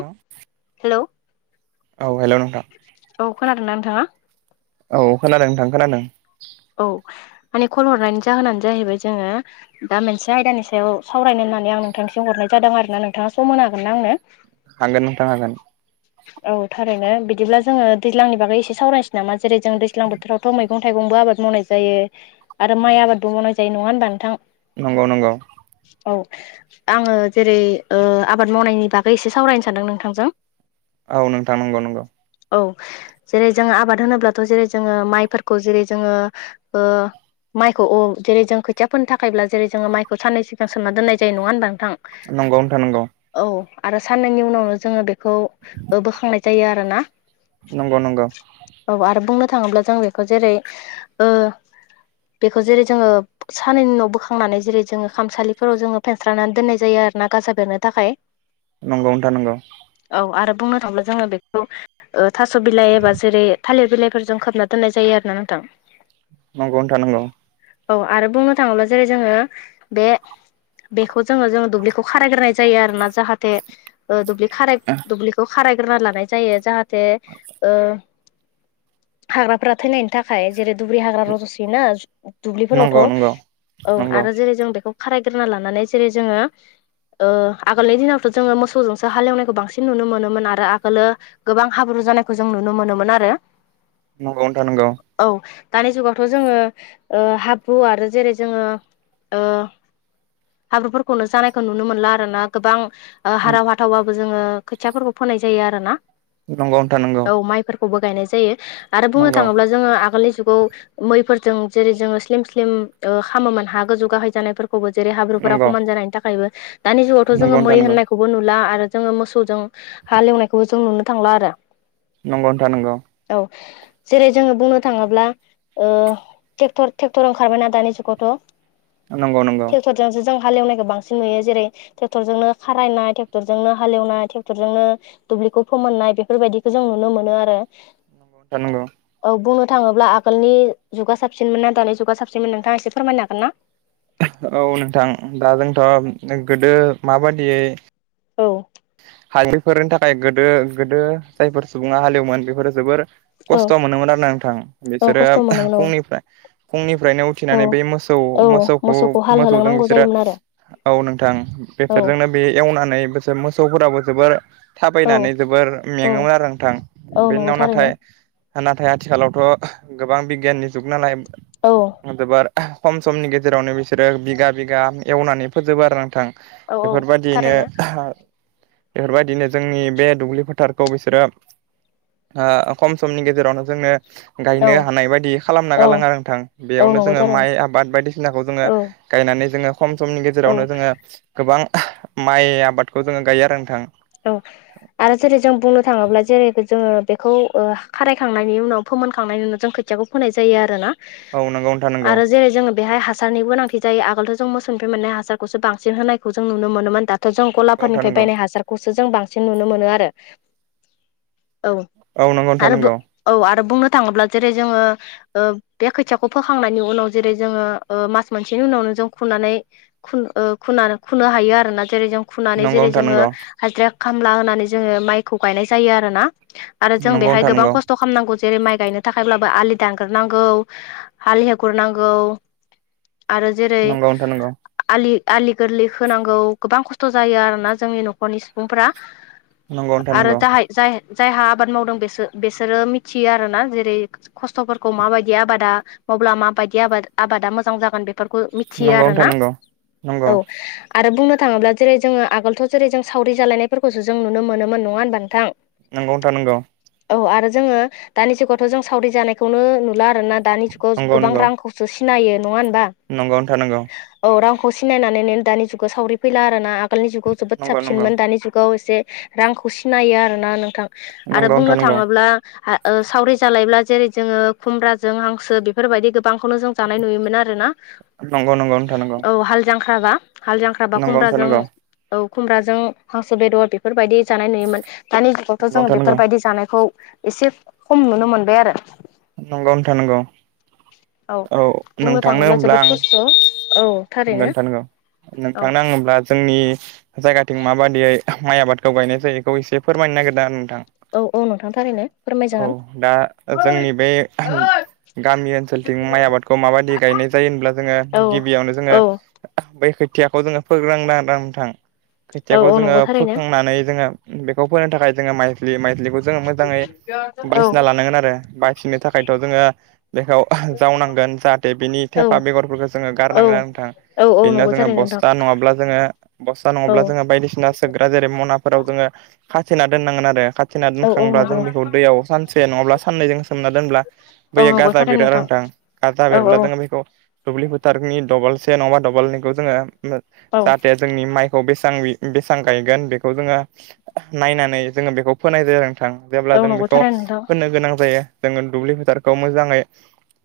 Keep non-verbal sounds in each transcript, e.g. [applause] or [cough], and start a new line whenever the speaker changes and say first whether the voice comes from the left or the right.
right: हेल
left: hello
right: औ hello नोंथां।
left: औ खोनादों ना नोंथाङा।
right: औ खोनादोंथां खोनादों।
left: औ माने कल हरनायनि जाहोनानो जाहैबाय जोङो दा मोनसे आयदानि सायाव सावरायनो होननानै आं नोंथांनिसिम हरनाय जादों आर ना नोंथाङा सम मोन हागोननाा आंनो?
right: हागोन नोंथां हागोन।
left: [inaudible] औ थारैनो बिदिब्ला जोङो दैज्लांनि बागै एसे सावरायसै नामा जेरै जों दैजां बोथोरावथ' मैगं थाइगंबो आबाद मावनाय जायो आरो माइ आबादबो मावनाय जायो नङा होनबा नोंथां।
right: नंगौ नंगौ।
left: औ। आङो जेरै आबाद मावनायनि बागै एसे सावरायनो सानदों नोंथांजों।
right: औ नोंथां नंगौ नंगौ।
left: औ जेरै जोंङ आबाद होनोब्लाथ' जेरै जोङो माइफोरखौ जेरै जोङो ओ माइखौ अ जेरै जों खोथियाफोरोननो थाखायब्ला जेरै जोङो माइखौ साननै सिगां सोमना दोननाय जायो नङा होनबा नोंथां।
right: नंगौनोथा नंगौ
left: औ आरो साननैनि उनावनो जोङो बेखौ बोखांनाय जायो आरोोना
right: नंगौ नंगौ
left: औ आरो बुंनो थाङोब्ला जों बेखौ जेरै ओ बेखौ जेरै जोङो सानैनैनि नन' बोखांनानै जेरै जोङो खामसालिफोराव जोङो फेनस्रनानै दोननाय जायो आर ना गाजा बेरनो थाखाय। [unintelligible]
right: नंगौ नथा नांगौ।
left: औ आरो बुंनो थांब्ला जोङो बेखौ थास' बिलाइ एबा जेरै थालिर बिलाइफोरजों खोबना दोननाय जायो आरो ना नोंथां
right: नंगौ नोंथां नंगौ।
left: औ आरो बुंनो थाङोब्ला जेरै जोङो बे बेखौ जोङो जोङो दुब्लिखौ खारायग्रोनाय जायो आरो ना जाहाथे ओ दुब्लि खाराय दुब्लिखौ खारायग्रोना लानाय जायो जाहाथे ओ हाग्राफोरा थैनायनि थाखाय जेरै दुबुरि हाग्रा रजसि ना दुब्लिफोरावथ'
right: नंगौ नोंथां
left: औ
right: नंगौ
left: आरो जेरै जों बेखौ खारायग्रोना लानानै जेरै जोङो ओ आगोलनि दिनावथ' जोङो मोसौजोंसो हालेवनायखौ बांसिन नुनो मोनोमोन आरो आगोलो गोबां हाब्रु जानायखौ जों नुनो मोनोमोन आरो।
right: नंगौ नोंथां नोंगौ।
left: औ दानि जुगावथ' जोङो ओ हाब्रु आरो जेरै जोङो हाब्रुफोरखौनो जानायखौ नुनो मोनला आरो ना गोबां हाराव हाथावबाबो जोङो खोथियाफोरखौ फोनाय जायो आरोना
right: नंगौ नोंथां नंगौ
left: औ माइफोरखौबो गायनाय जायो आरो
right: नंगौ नोंथां नंगौ नोंथां नंगौ नोंथां नंगौ
left: बुंनो थाङोब्ला जोङो आगोलनि मैफोरजों जेरै जोङो स्लिम स्लिम खामोमोन हा गोजौ गाहाय जानायफोर जेरै हाब्रुफोरा खमान जानायनि थाखायबो दानि जुगावथ' जोङो मै होननाय खौबो नुला आरो जोङो मोसौजों हा लोंनायखौबो जों नुनो थांला आरो।
right: नंगौ नथा नोंगौ।
left: औ जेरै जोङो बुंनो थाङोब्ला ओ ट्रेक्टर ट्रेक्टर ओंखारबाय ना दानि जुगावथ'
right: नंगौ नंगौ
left: जोंसो जों हालएवनायखौ बांसिन नुयो जेरै ट्रेक्टरजोंनो खारायनाय ट्रेक्टरजोंनो हालेवनाय ट्रेक्टरजोंनो दुब्लिखौ फोमोननाय बेफोरबायदिखौ जों नुनो मोनो आरो।
right: नोंगौ
left: औ बुंनो थाङोब्ला आगोलनि जुगा साबसिनमोन ना दानि जुगा साबसिनमोन नोंथाङा एसे फोरमायनो हागोन ना।
right: औ नोंथां दा जोंथ' गोदो माबादियै
left: औ
right: हालैफोरनि थाखाय गोदो गोदो जायफोर सुबुङा हालेवोमोन बेफोरो जोबोर
left: औ
right: खस्थ' मोनोमोन आरो ना नोंथां
left: औ
right: बिसोरो
left: खस्थ' मोनोमोन औ
right: फुंनिफ्राय फुंनिफ्रायनो
left: औ
right: खिनानै बे मोसौ
left: औ
right: मोसौखौ
left: हाल
right: मोसौजों
left: होलांनांगौ
right: बिसोरो
left: जायोमोन आरो
right: औ नोंथां
left: औ
right: बेसोरजोंनो बे एवनानै बेसोर मोसौफोराबो जोबोर
left: औ
right: थाबायनानै जोबोर
left: औ
right: मेङोमोन आरो नोंथां
left: औ
right: बे
left: नंगौ
right: उनाव
left: थारैनो
right: नाथाय नाथाय आथिखालावथ' गोबां बिगियाननि जुग नालाय
left: औ
right: जोबोर खम समनि गेजेरावनो बिसोरो बिगा बिगा एवनानै फोजोबो आरो नोंथां।
left: औ औ
right: बेफोरबादियैनो
left: थारैनो
right: बेफोरबायदिनो जोंनि बे दुब्लि फोथारखौ बिसोरो ओ खम समनि गेजेरावनो जोङो
left: औ
right: गायनो हानाय बायदि खालामना
left: औ
right: गालाङो आरो नोंथां
left: औ
right: बेयावनो
left: नंगौ
right: जोङो
left: थारैनो
right: माइ आबाद बायदिसिनाखौ जोङो
left: औ
right: गायनानै जोङो खम समनि
left: औ
right: गेजेरावनो जोङो गोबां माइ आबादखौ जोङो गायो आरो नोंथां।
left: औ आरो जेरै जों बुंनो थाङोब्ला जेरै जोङो बेखौ खारायखांनायनि उनाव फोमोनखांनायनि उनाव जों खो खोथियाखौ फोननाय जायो आरो ना
right: औ नंगौ नोंथां नंगौ
left: आरो जेरै जो बेहाय हासारनि गोनांथि जायो आगोलथ' जों मोसौनिफ्राय मोननाय हासारखौसो बांसिन होनायखौ जों नुनो मोनोमोन दा जों
right: नंगौ नोंथां
left: गलाफोरनिफ्राय
right: नंगौ
left: बायनाय हासारखौसो जों बांसिन नुनो मोनो आरो औ
right: नंगौ नोंथां
left: आरो औ आरो बुंनो थाङोब्ला जेरै जोङो बे खोथियाखौ फोखांनायनि उनाव जेरै जोङो मास मोनसेनि उनावनो जों खुरनानै [unintelligible] हायो आरोना जेरै जों फुनानै जेरै जोङो
right: नंगौ
left: हाजिरा खामला होनानै जोङो माइखौ गायनाय जायो आरो ना आरो जों
right: नंगौ
left: बेहाय
right: नोंथां
left: गोबां
right: नंगौ
left: खस्थ' खालामनांगौ जेरै माइ गायनो थाखायब्लाबो आलि दानग्रोनांगौ हाल हेवग्रो नांगौ आरो जेरै
right: नंगौ नोंथां नंगौ
left: आलि आलि गोरलै होनांगौ गोबां खस्थ' जायो आरोना जोंनि न'खरनि सुबुंफ
right: नंगौ नोंथां
left: आरो
right: नंगौ
left: जाय जाय जायहा आबाद मावदों बेसो बेसोरो मिथियो आरो ना जेरै खस्थ'फोरखौ माबायदि आबादा मावब्ला माबायदि आबाद आबादा मोजां जागोन बेफोरखौ मि थियो
right: नंगौ
left: आरोना
right: नोंथां
left: औ आरो बुंनो थाङोब्ला जेरै जोङो आगोलथ' जेरै जों सावरि जालायनायफोरखौसो जों नुनो मोनोमोन नङा होनबा नोंथां
right: [unintelligible]
left: औ आरो जोङो दानि जुगावथ' जों सावरि जानायखौनो नुला आरोना दानि जुगाव गोबां रांखौसो सिनायो नङा होनबा
right: नंगौ नोंथां नंगौ
left: औ रांखौ सिनायनानै दानि जुगाव सावरि फैला आरो ना आगोलनि जुगाव जोबोद साब
right: नंगौ नंगौ नोंथां
left: दानि जुगाव एसे रांखौ सिनायो आरोना नोंथां
right: नंगौ
left: आरो
right: नंगौ नोंथां
left: बुंनो
right: नंगौ
left: थाङोब्ला सावरि जालायब्ला जेरै जोङो खुमब्राजों हांसो बेफोरबायदि गो [unintelligible] जों जानाय नुयोमोन आरो ना
right: नंगौ नंगौ नोंथां नंगौ नोंथां नंगौ
left: औ हाल जांख्राबा हाल जांख [unintelligible]
right: नंगौ नोंथां नंगौ
left: खुमब्राजों खुमब्राजों हांसो बेदर बेफोरबायदि जानाय नुयोमोन दानि जुगावथ'
right: नंगौ
left: जों
right: नोंथां नंगौ
left: बेफोरबायदि जानायखौ एसे खम नुनो मोनबाय आरो
right: नंगौ नोंथां नंगौ
left: औ बुंनो
right: नोंथांनो
left: थाङोब्ला
right: होमब्ला
left: जोबोद
right: आं
left: खस्थ' औ
right: [unintelligible]
left: थारैनो
right: जोंनि
left: औ
right: जायगाथिं माबादियै माइ आबादखौ गायनाय जायो बेखौ एसे फोरमायनो नागिरदों आरो नोंथां
left: औ औ नोंथां थारैनो फोरमायजागोन
right: औ दा जोंनि बे गामि ओनसोलथिं माइ आबादखौ माबायदि गायनाय जायो होनब्ला जोङो
left: औ
right: गिबियावनो
left: औ
right: बै खोथियाखौ जोङो फोग्रोनांगोन आरोना नोंथां
left: औ
right: खोथियाखौ
left: औ
right: जोङो
left: नंगौ थारैनो
right: फोखांनानै जोङो बेखौ फोनो थाखाय जोङो माइज्लि माइज्लिखौ जोङो मोजाङै
left: औ
right: बासिना लानांगोन आरो बासिनो थाखायथ' जोङो बेखौ जावनांगोन जाहाथे बिनि थेफा बेगरफोरखौ जोङो
left: औ
right: गारनांगोन
left: औ औ
right: बिदिनो
left: नंगौ
right: जोङो
left: थारैनो नोंथां
right: बस्था नङाब्ला जोङो बस्था
left: औ
right: नङाब्ला जोङो बायदिसिना जेरै मनाफोराव जोङो खाथिना दोननांगोन आरो खाथिना
left: औ औ
right: दोनखांब्ला जों
left: नंगौ
right: बेखौ दैयाव सानसे नङाब्ला साननै जों सोमना दोनोब्ला
left: औ
right: बैयो
left: नंगौ
right: गाजा
left: थारैनो
right: बिरो आरो नोंथां गाजा
left: औ
right: बेरब्ला
left: औ
right: जोङो बेखौ दुब्लि फोथारनि दबलसे नङाबा दबलनैखौ जोङो
left: औ
right: जाहाथे जोंनि माइखौ बेसेबां बेसेबां गायगोन बेखौ जोङो नायनानै जोङो बेखौ फोनाय जायो नोंथां जेब्ला
left: औ
right: जों
left: नंगौ
right: बेखौ
left: थारैनो नोंथां
right: फोनो गोनां जायो जोङो दुब्लि फोथारखौ मोजाङै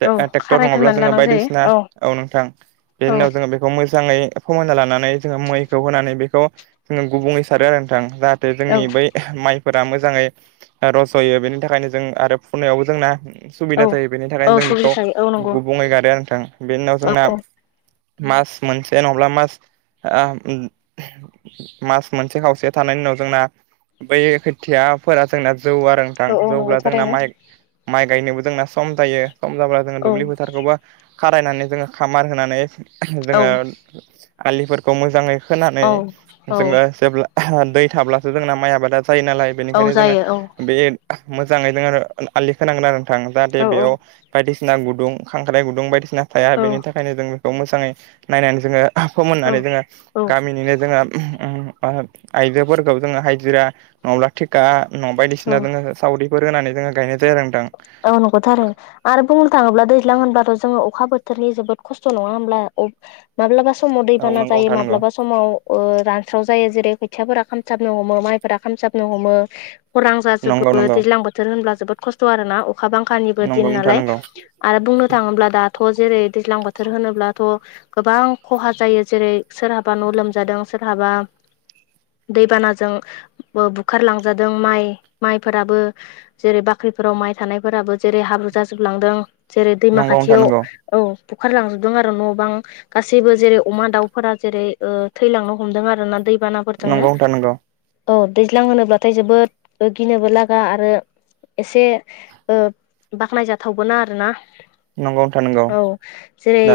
left: औ
right: ट्रेक्टर नङाब्ला
left: खारायग्रोनानै
right: जोङो
left: लानांगौ जायो
right: बायदिसिना औ नोंथां बेनि
left: औ
right: उनाव जोङो बेखौ मोजाङै फोमोनना लानानै जोङो मैखौ होनानै बेखौ जोङो गुबुंङै सारो आरो नोंथां जाहाथे
left: औ
right: जोंनि बै माइफोरा मोजाङै रज'यो बेनि थाखायनो जों आरो फुनायावबो जोंना सुबिदा
left: औ
right: जायो बेनि थाखायनो
left: औ
right: जों
left: सुग्रि
right: बेखौ
left: थायो औ नंगौ
right: गुबुंङै गायो आरो नोंथां बेनि उनाव
left: औ
right: जोंना
left: औ
right: मास मोनसे नङाब्ला मास मास मोनसे खावसे थानायनि उनाव जोंना बै खोथियाफोरा जोंना जौवो आरो थां।
left: औ औ नंगौ
right: जौब्ला जोंना
left: थारैनो
right: माइ माइ गायनोबो जोंना सम जायो। सम जाब्ला जोना
left: औ
right: दुब्लि फोथारखौबो खारायनानै जोङो खामार होनानै
left: औ
right: जोङो आलिफोर खौ मोजाङै खोनानै
left: औ औ
right: जोङो जेब्ला दै थाब्लासो जोंना माइ आबादा जायो नालाय।
left: औ
right: बेनिखायनो जोङो
left: जायो औ
right: बे मोजाङै जोङो आलि खोनांगोन आरो नोंथां जाहाथे
left: औ
right: बेयाव बायदिसिना गुदुं खांख्राइ गुदुं बायदिसिना थाया
left: औ
right: बेनि थाखायनो जों बेखौ मोजाङै नायनानै जोङो फोमोननानै जोङो
left: औ औ
right: गामिनिनो जोङो आइजोफोरखौ जोङो हाजिरा नङाब्ला थिखा नंङा
left: औ
right: बायदिसिना जोङो सावरिफोर होनानै जोङो गायनाय जायो आरो नोथां।
left: औ नंग' थारैनो। आरो बुंनो थाङोब्ला दैज्लां होनबाथ' जोङो अखा बोथोरनि जोबोद खस्थ' नङा होमब्ला। अब माब्लाबा समाव
right: औ
left: दैबाना
right: नंगौ
left: जायो,
right: नोंथां नंगौ
left: माब्लाबा सम समाव रानस्राव जायो जेरै खोथियाफोरा खामथाबनो हमो माइफोरा खामसाबनो हमो। खरां
right: नंगौ
left: जाजोबो
right: नंगौ
left: दैज्लां बोथोर होनब्ला जोबोद खस्थ' आरो ना अखा बांखानिबो दिन
right: नंगौ नोंथां
left: नालाय।
right: नंगौ
left: आरो बुंनो थाङोब्ला दाथ' जेरै दैज्लां बोथोर होनोब्लाथ' गोबां खहा जायो जेरै सोरहाबा न' लोमजादों सोरहाबा दैबानाजों बुखारलांजादों माइ माइफोराबो जेरै बा ख्रिफोराव माइ थानायफोराबो जेरै हाब्रु जाजोबलांदों। जेरै दैमा
right: नंगौ नोंथां
left: खाथियाव
right: नंगौ
left: औ बुखारलांजोबदों आरो न' बां गासैबो जेरै अमा दाउफोरा जेरै ओ थैलांनो हमदों आरोना दैबाना फोरजोंनो।
right: नंगौ नोंथां नंगौ
left: औ दैज्लां होनोब्लाथाय जोबोद गिनोबो लागा आरो एसे ओ बाख्नायजाथावबोना आरोना।
right: नंगौ नोंथां नंगौ
left: औ जेरै
right: दा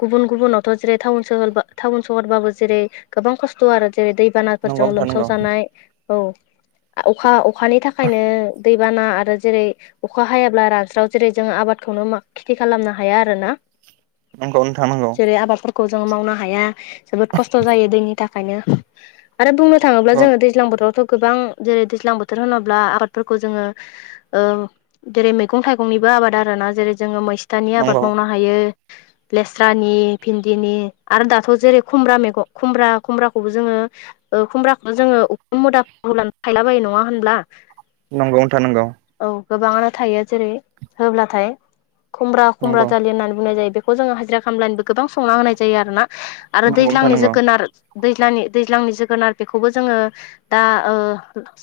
left: गुबुन गुबुनावथ' जेरै टाउन सहर बा टाउन सोहरबाबो जेरै गोबां खस्थ' आरो जेरै दै दै
right: नंगौ
left: बानाफोरजों
right: नोंथां
left: लोमसाव
right: नंगौ
left: जानाय औ अखा अखानि थाखायनो दैबाना आरो जेरै अखा हायाब्ला रानस्राव जेरै जों आबादखौनो खेथि खालामनो हाया आरोना।
right: नंगौ नोंथां नंगौ
left: जेरै आबादफोर खौ जों मावनो हाया जोबोद खस्थ' जायो दैनि थाखायनो आरो बुंनो थाङोब्ला जोङो दैज्लां बोथोरावथ' गोबां जेरै दैज्लां बोथोर होनोब्ला आबादफोरखौ खौ जोङो ओ जेरै मैगं थाइगंनिबो आबाद आरोना। जेरै जोंङो मै थानि
right: नंगौ
left: आबाद मावनो हायो। लेस्रानि भिन्दिनि आरो दाथ' जेरै खुमब्रा मैगं खुमब्रा खुमब्राखौबो जोङो ओ खुमब्राखौथ' जोङो उखुम मुदा होब्लानो थायला बायो नङा होनब्ला?
right: नंगौ नोंथां नंगौ।
left: औ गोबाङानो थायो जेरै होब्लाथाय खुमब्रा खुमब्रा
right: नंगौ
left: जालि होननानै बुंनाय जायो बे खौ जोङो हाजिरा खामलानोबो गोबां संना होनाय जायो आरोना आरो
right: नंगौ नोंथां
left: दैज्लांनि जोगोनार दैज्लांनि दैज्लांनि जोगोनार बेखौबो जोङो दा ओ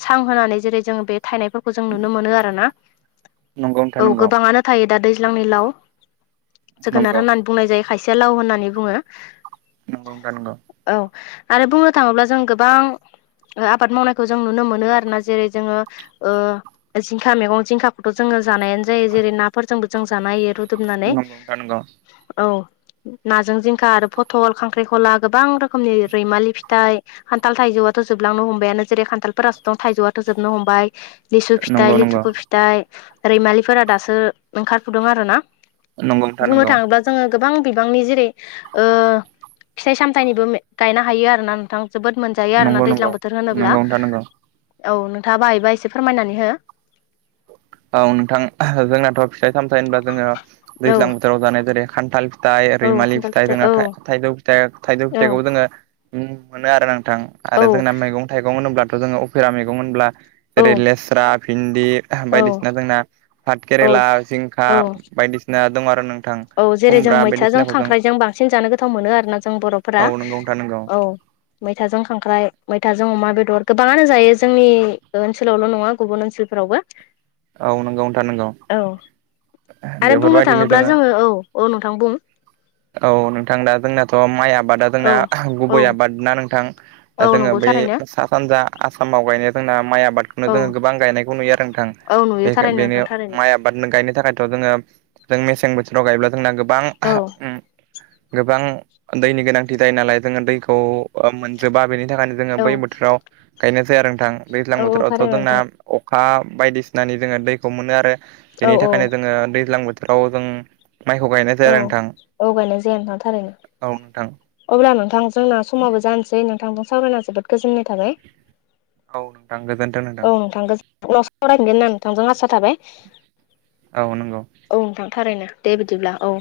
left: सां होनानै जेरै जोङो बे थायनायफोरखौ जों नुनो मोनो आरोना। औ
right: नंगौ
left: गोबाङानो थायो दा दैज्लांनि लाव जोगोनार
right: नंगौ
left: होननानै बुंनाय जायो खायसेया लाव होननानै बुङो।
right: नंगौ नोंथां नगौ।
left: औ आरो बुंनो थाङोब्ला जों गोबां ओ आबाद मावनायखौ जों नुनो मोनो आरोना। जेरै जोङो ओ जिंखा मैगं जिंखाखौथ' जोङो जानायानो जायो जेरै नाफोरजोंबो जों जानाय हायो। रु दबनानै
right: नंगौ नंगौ नोंथां
left: औ। नाजों जिंखा आरो फथल, खांख्रिखला गोबां रोखोमनि रैमालि फिथाइ खान्थाल थाइजौआथ' जोबलांनो हमबायानो जेरै खान्थालफोरासो दं थाइजौआथ' जोबनो हमबाय। लिसु
right: नंगौ
left: फिथाइ
right: नोंथां
left: लिथुखु फिथाइ रैमालिफोरा दासो ओंखारफुदों आरोना। बुंनो
right: नंगौ
left: थाङोब्ला जोङो गोबां बिबांनि जेरै ओ फिथाइ सामथाइनिबो गायनो हायो आरोना नोंथां। जोबोद मोनजायो आरोना
right: नंगौ नंगौ नोंथां नंगौ
left: दैज्लां
right: नंगौ
left: बोथोर होनोब्ला
right: नोंथां नंगौ
left: औ नोंथाङा बाहायोबा एसे फोरमायनानै हो।
right: औ नोंथां जोंनाथ' फिथाइ सामथाइ होनबा जोङो
left: औ
right: दैज्लां बोथोराव जानाय जेरै खान्थाल फिथाइ
left: औ
right: रैमालि
left: खान्थाल
right: फिथाइ जोंना
left: औ
right: थाइजौ फिथाइ थाइजौ
left: औ
right: फिथाइखौबो जोङो नुनो मोनो आरोना नोंथां
left: औ
right: आरो जोंना मैगं थाइगं होनोब्लाथ' जोङो अफेरा मैगं होनब्ला जेरै
left: औ
right: लेस्रा भिन्दि बायदि ना जोंना पाथ
left: औ
right: केरेला जिंखा बायदिसिना दं आरो नोंथां।
left: औ जेरै जों
right: खुमब्रा
left: मैथाजों
right: बायदिसिनाखौ जों
left: खांख्राइजों बांसिन जानो गोथाव मोनो आरोना जों बर'फोरा।
right: औ नंगौ नोंथां नंगौ
left: औ मैथाजों खांख्राइ मैथाजों अमा बेदर गोबाङानो जायो जोंनि ओनसोलावल' नङा गुबुन ओनसोलफोरावबो। [unintelligible]
right: औ नंगौ नोंथां नंगौ।
left: औ आरो बुंनो
right: बेफोरबायदिनो
left: थाङोब्ला
right: जोङो
left: औ औ नोंथां बुं।
right: औ नोंथां दा जोंनाथ' माइ आबादा जोंना
left: औ औ
right: गुबै आबाद ना नोंथां। दा
left: औ
right: जोङो
left: नंगौ
right: बै
left: थारैनो
right: सा सानजा आसामाव गायनाया जोंना माइ आबादखौनो
left: औ
right: जोङो गोबां गायनायखौ नुयो आरो नोंथां।
left: औ नुयो
right: [inaudible]
left: थारैनो नोंथां
right: बेनो
left: थारैनो
right: माया आबादनो गायनो थाखायथ' जोङो जों मेसें बोथोराव गायोब्ला जोंना गोबां
left: औ
right: ओम गोबां दैनि गोनांथि जायो नालाय जोङो दैखौ मोनजोबा बेनि थाखायनो जोङो
left: औ
right: बै बोथोराव गायनाय जाया आरो नोंथां दैज्लां
left: औ
right: बोथोरावथ'
left: थारैनो
right: जोंना
left: नोंथां
right: अखा बायदिसिनानि जोङो दैखौ मोनो आरो
left: औ
right: बेनि
left: औ
right: थाखायनो जोङो दैज्लां बोथो राव जों माइखौ गायनाय
left: औ
right: जायो आरो नोंथां।
left: औ गायनाय जाया नोंथां थारैनो।
right: औ नोंथां।
left: अब्ला नोंथांजोंना समावबो जानोसै नोंथांजों सावरायना जोबोद गोजोननाय थाबाय।
right: औ नोंथां गोजोनथों।
left: नोंथांखौ [inaudible] [inaudible] आसा थाबाय।
right: औ नंगौ।
left: औ नोंथांथारैनो दे बिदिब्ला औ।